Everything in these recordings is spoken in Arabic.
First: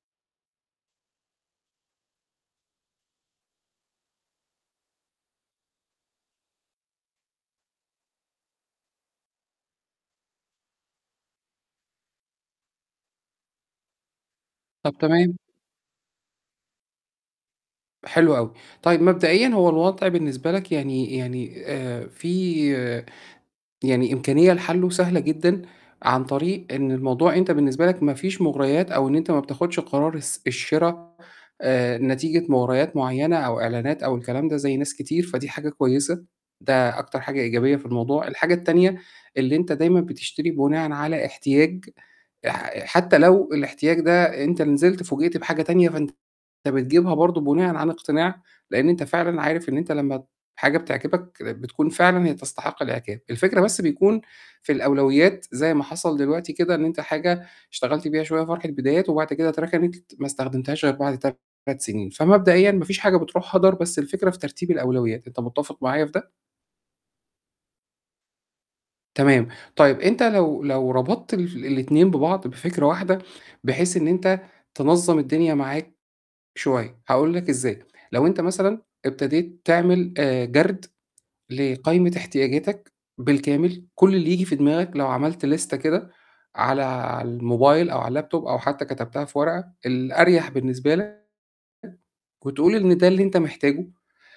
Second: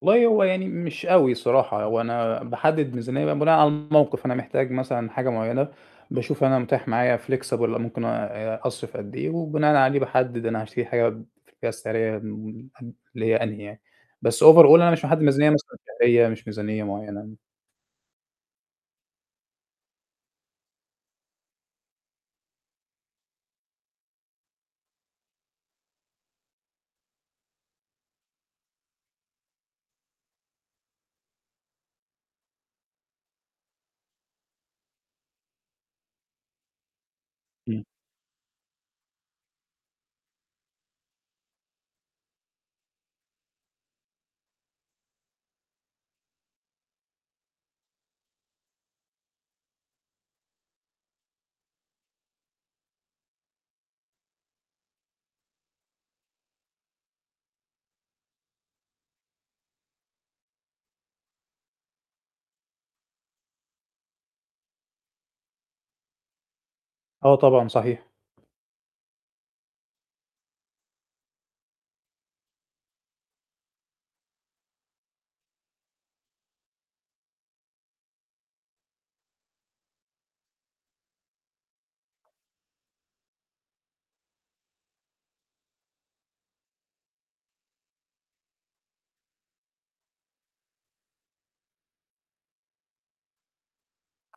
والله هو يعني مش أوي الصراحة، هو أنا باحدِّد ميزانية بقى بناءً على الموقِف، أنا محتاج مثلًا حاجة معيّنة باشوف أنا متاح معايا flexible والّا ممكن آآ أ أصرف قد إيه وبناءً عليه باحدِّد أنا هاشتري حاجة في الفئة السعريّة اللي هي أنهي يعني. بس over all أنا طَب مش محدِّد تمام. ميزانية مثلًا شهرية، مش ميزانية معيّنة. حلو أوي، طيب مبدئيًا هو الوضع بالنسبة لك يعني يعني آآ فيه يعني إمكانية لحلّه سهلة جدًا عن طريق إن الموضوع أنت بالنسبة لك ما فيش مُغريات أو إن أنت ما بتاخُدش قرار الس الشِرا آآ نتيجة مُغريات معيّنة أو إعلانات أو الكلام ده زي ناس كتير فدي حاجة كويسة، ده أكتر حاجة إيجابية إمم. في الموضوع. الحاجة التانية اللي أنت دايمًا بتشتري بناءً على احتياج آآ حتّى لو الاحتياج ده أنت نزلت فوجئت بحاجة تانية فأنت بتجيبها برضه بناءً عن اقتناع، لإن أنت فعلًا عارف إن أنت لمّا حاجة بتعجبك كانت بتكون فعلًا هي تستحق الإعجاب. الفكرة بس بيكون في الأولويات زي ما حصل دلوقتي كده إن أنت حاجة اشتغلت بيها شوية فرحة بدايات وبعد كده أتركنت ما استخدمتهاش غير بعد 3 سِنين، فمبدئيًا ما فيش حاجة بتروح هَدَر، بس الفكرة في ترتيب الأولويات، أنت مُتفق معايا في ده؟ آه طبعًا، صحيح. تمام، طيب أنت لو لو ربطت الف الاتنين ببعض بفكرة واحدة بحيث إن أنت تنظّم الدنيا معاك شوية، هاقول لك إزاي، لو أنت مثلًا ابتديت تعمل آآ جَرد لقايمة احتياجاتك بالكامل، كل اللي ييجي في دماغك لو عملت ليستة كده على على الموبايل أو على اللاب توب أو حتّى كتبتها في ورقة، الأريح بالنسبة لك وتقول إن ده اللي أنت محتاجه،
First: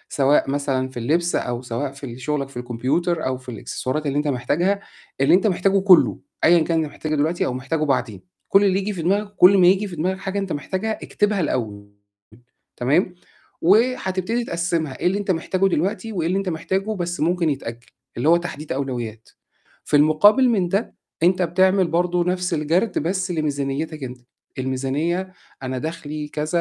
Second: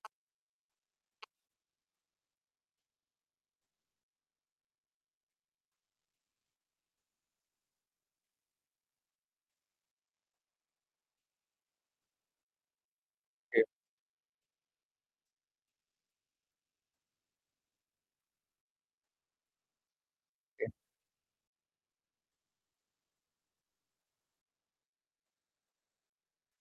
سواء مثلًا في اللبس أو سواء في ال شُغلك في الكمبيوتر أو في الإكسسوارات اللي أنت محتاجها اللي أنت محتاجه كلّه أيًا كان أنت محتاجه الوقتي أو محتاجه بعدين، كل اللي ييجي في دماغك وكل ما ييجي في دماغك حاجة أنت محتاجها اكتبها الأول تمام، [unintelligible] وهتبتدي تقسّمها إيه اللي أنت محتاجه دلوقتي وإيه اللي أنت محتاجه بس ممكن يتأجّل، اللي هو تحديد أولويات. في المقابل من [unintelligible] ده أنت بتعمل برضه نَفْس الجَرد بس لميزانيتك أنت، الميزانية أنا دخلي كذا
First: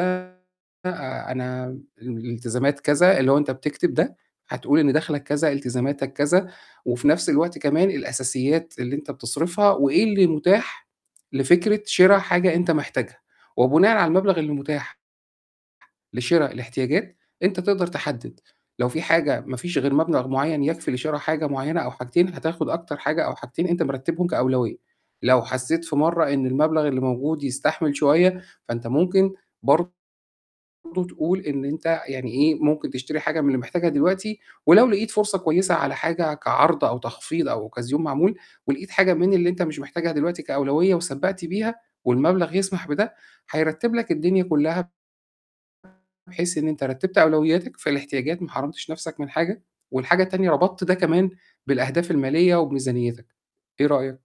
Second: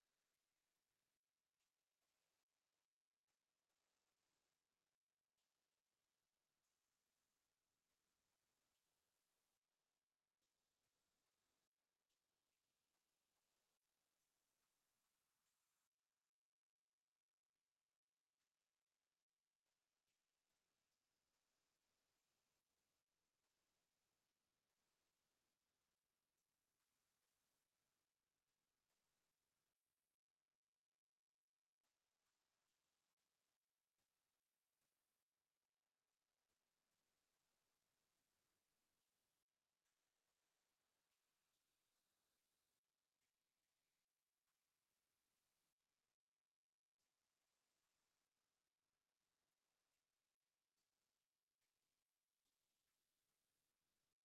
آآ أنا م ال الالتزامات كذا، اللي هو أنت بتكتب ده هتقول إن دَخْلك كذا، التزاماتك كذا وفي نَفْس الوقت كمان الأساسيات اللي أنت بتصرفها وإيه اللي متاح لفكرة شِرا حاجة أنت محتاجها وبناءً على المبلغ اللي متاح لشرا الاحتياجات، أنت تقدر تحدِّد لو في حاجة ما فيش غير مبلغ معيّن يكفي لشِرا حاجة معيّنة أو حاجتين، هتاخُد أكتر حاجة أو حاجتين أنت مرتّبهم كأولوية. لو حسّيت في مرّة إن المبلغ اللي موجود يستحمل شوية، فأنت ممكن برضه تقول إن أنت يعني إيه، ممكن تشتري حاجة من اللي محتاجها دلوقتي ولو لقيت فرصة كويسة على حاجة كعرض أو تخفيض أو أوكازيون معمول ولقيت حاجة من اللي أنت مش محتاجها دلوقتي كأولوية وسبّقت بيها والمبلغ يسمح بده هيرتّب لك الدنيا كُلّها بحيث إن أنت رتّبت أولوياتك في الاحتياجات، ما حرمتش نَفْسك من حاجة والحاجة التانية ربطت ده كمان بالأهداف الماليّة وبميزانيتك، إيه رأيك؟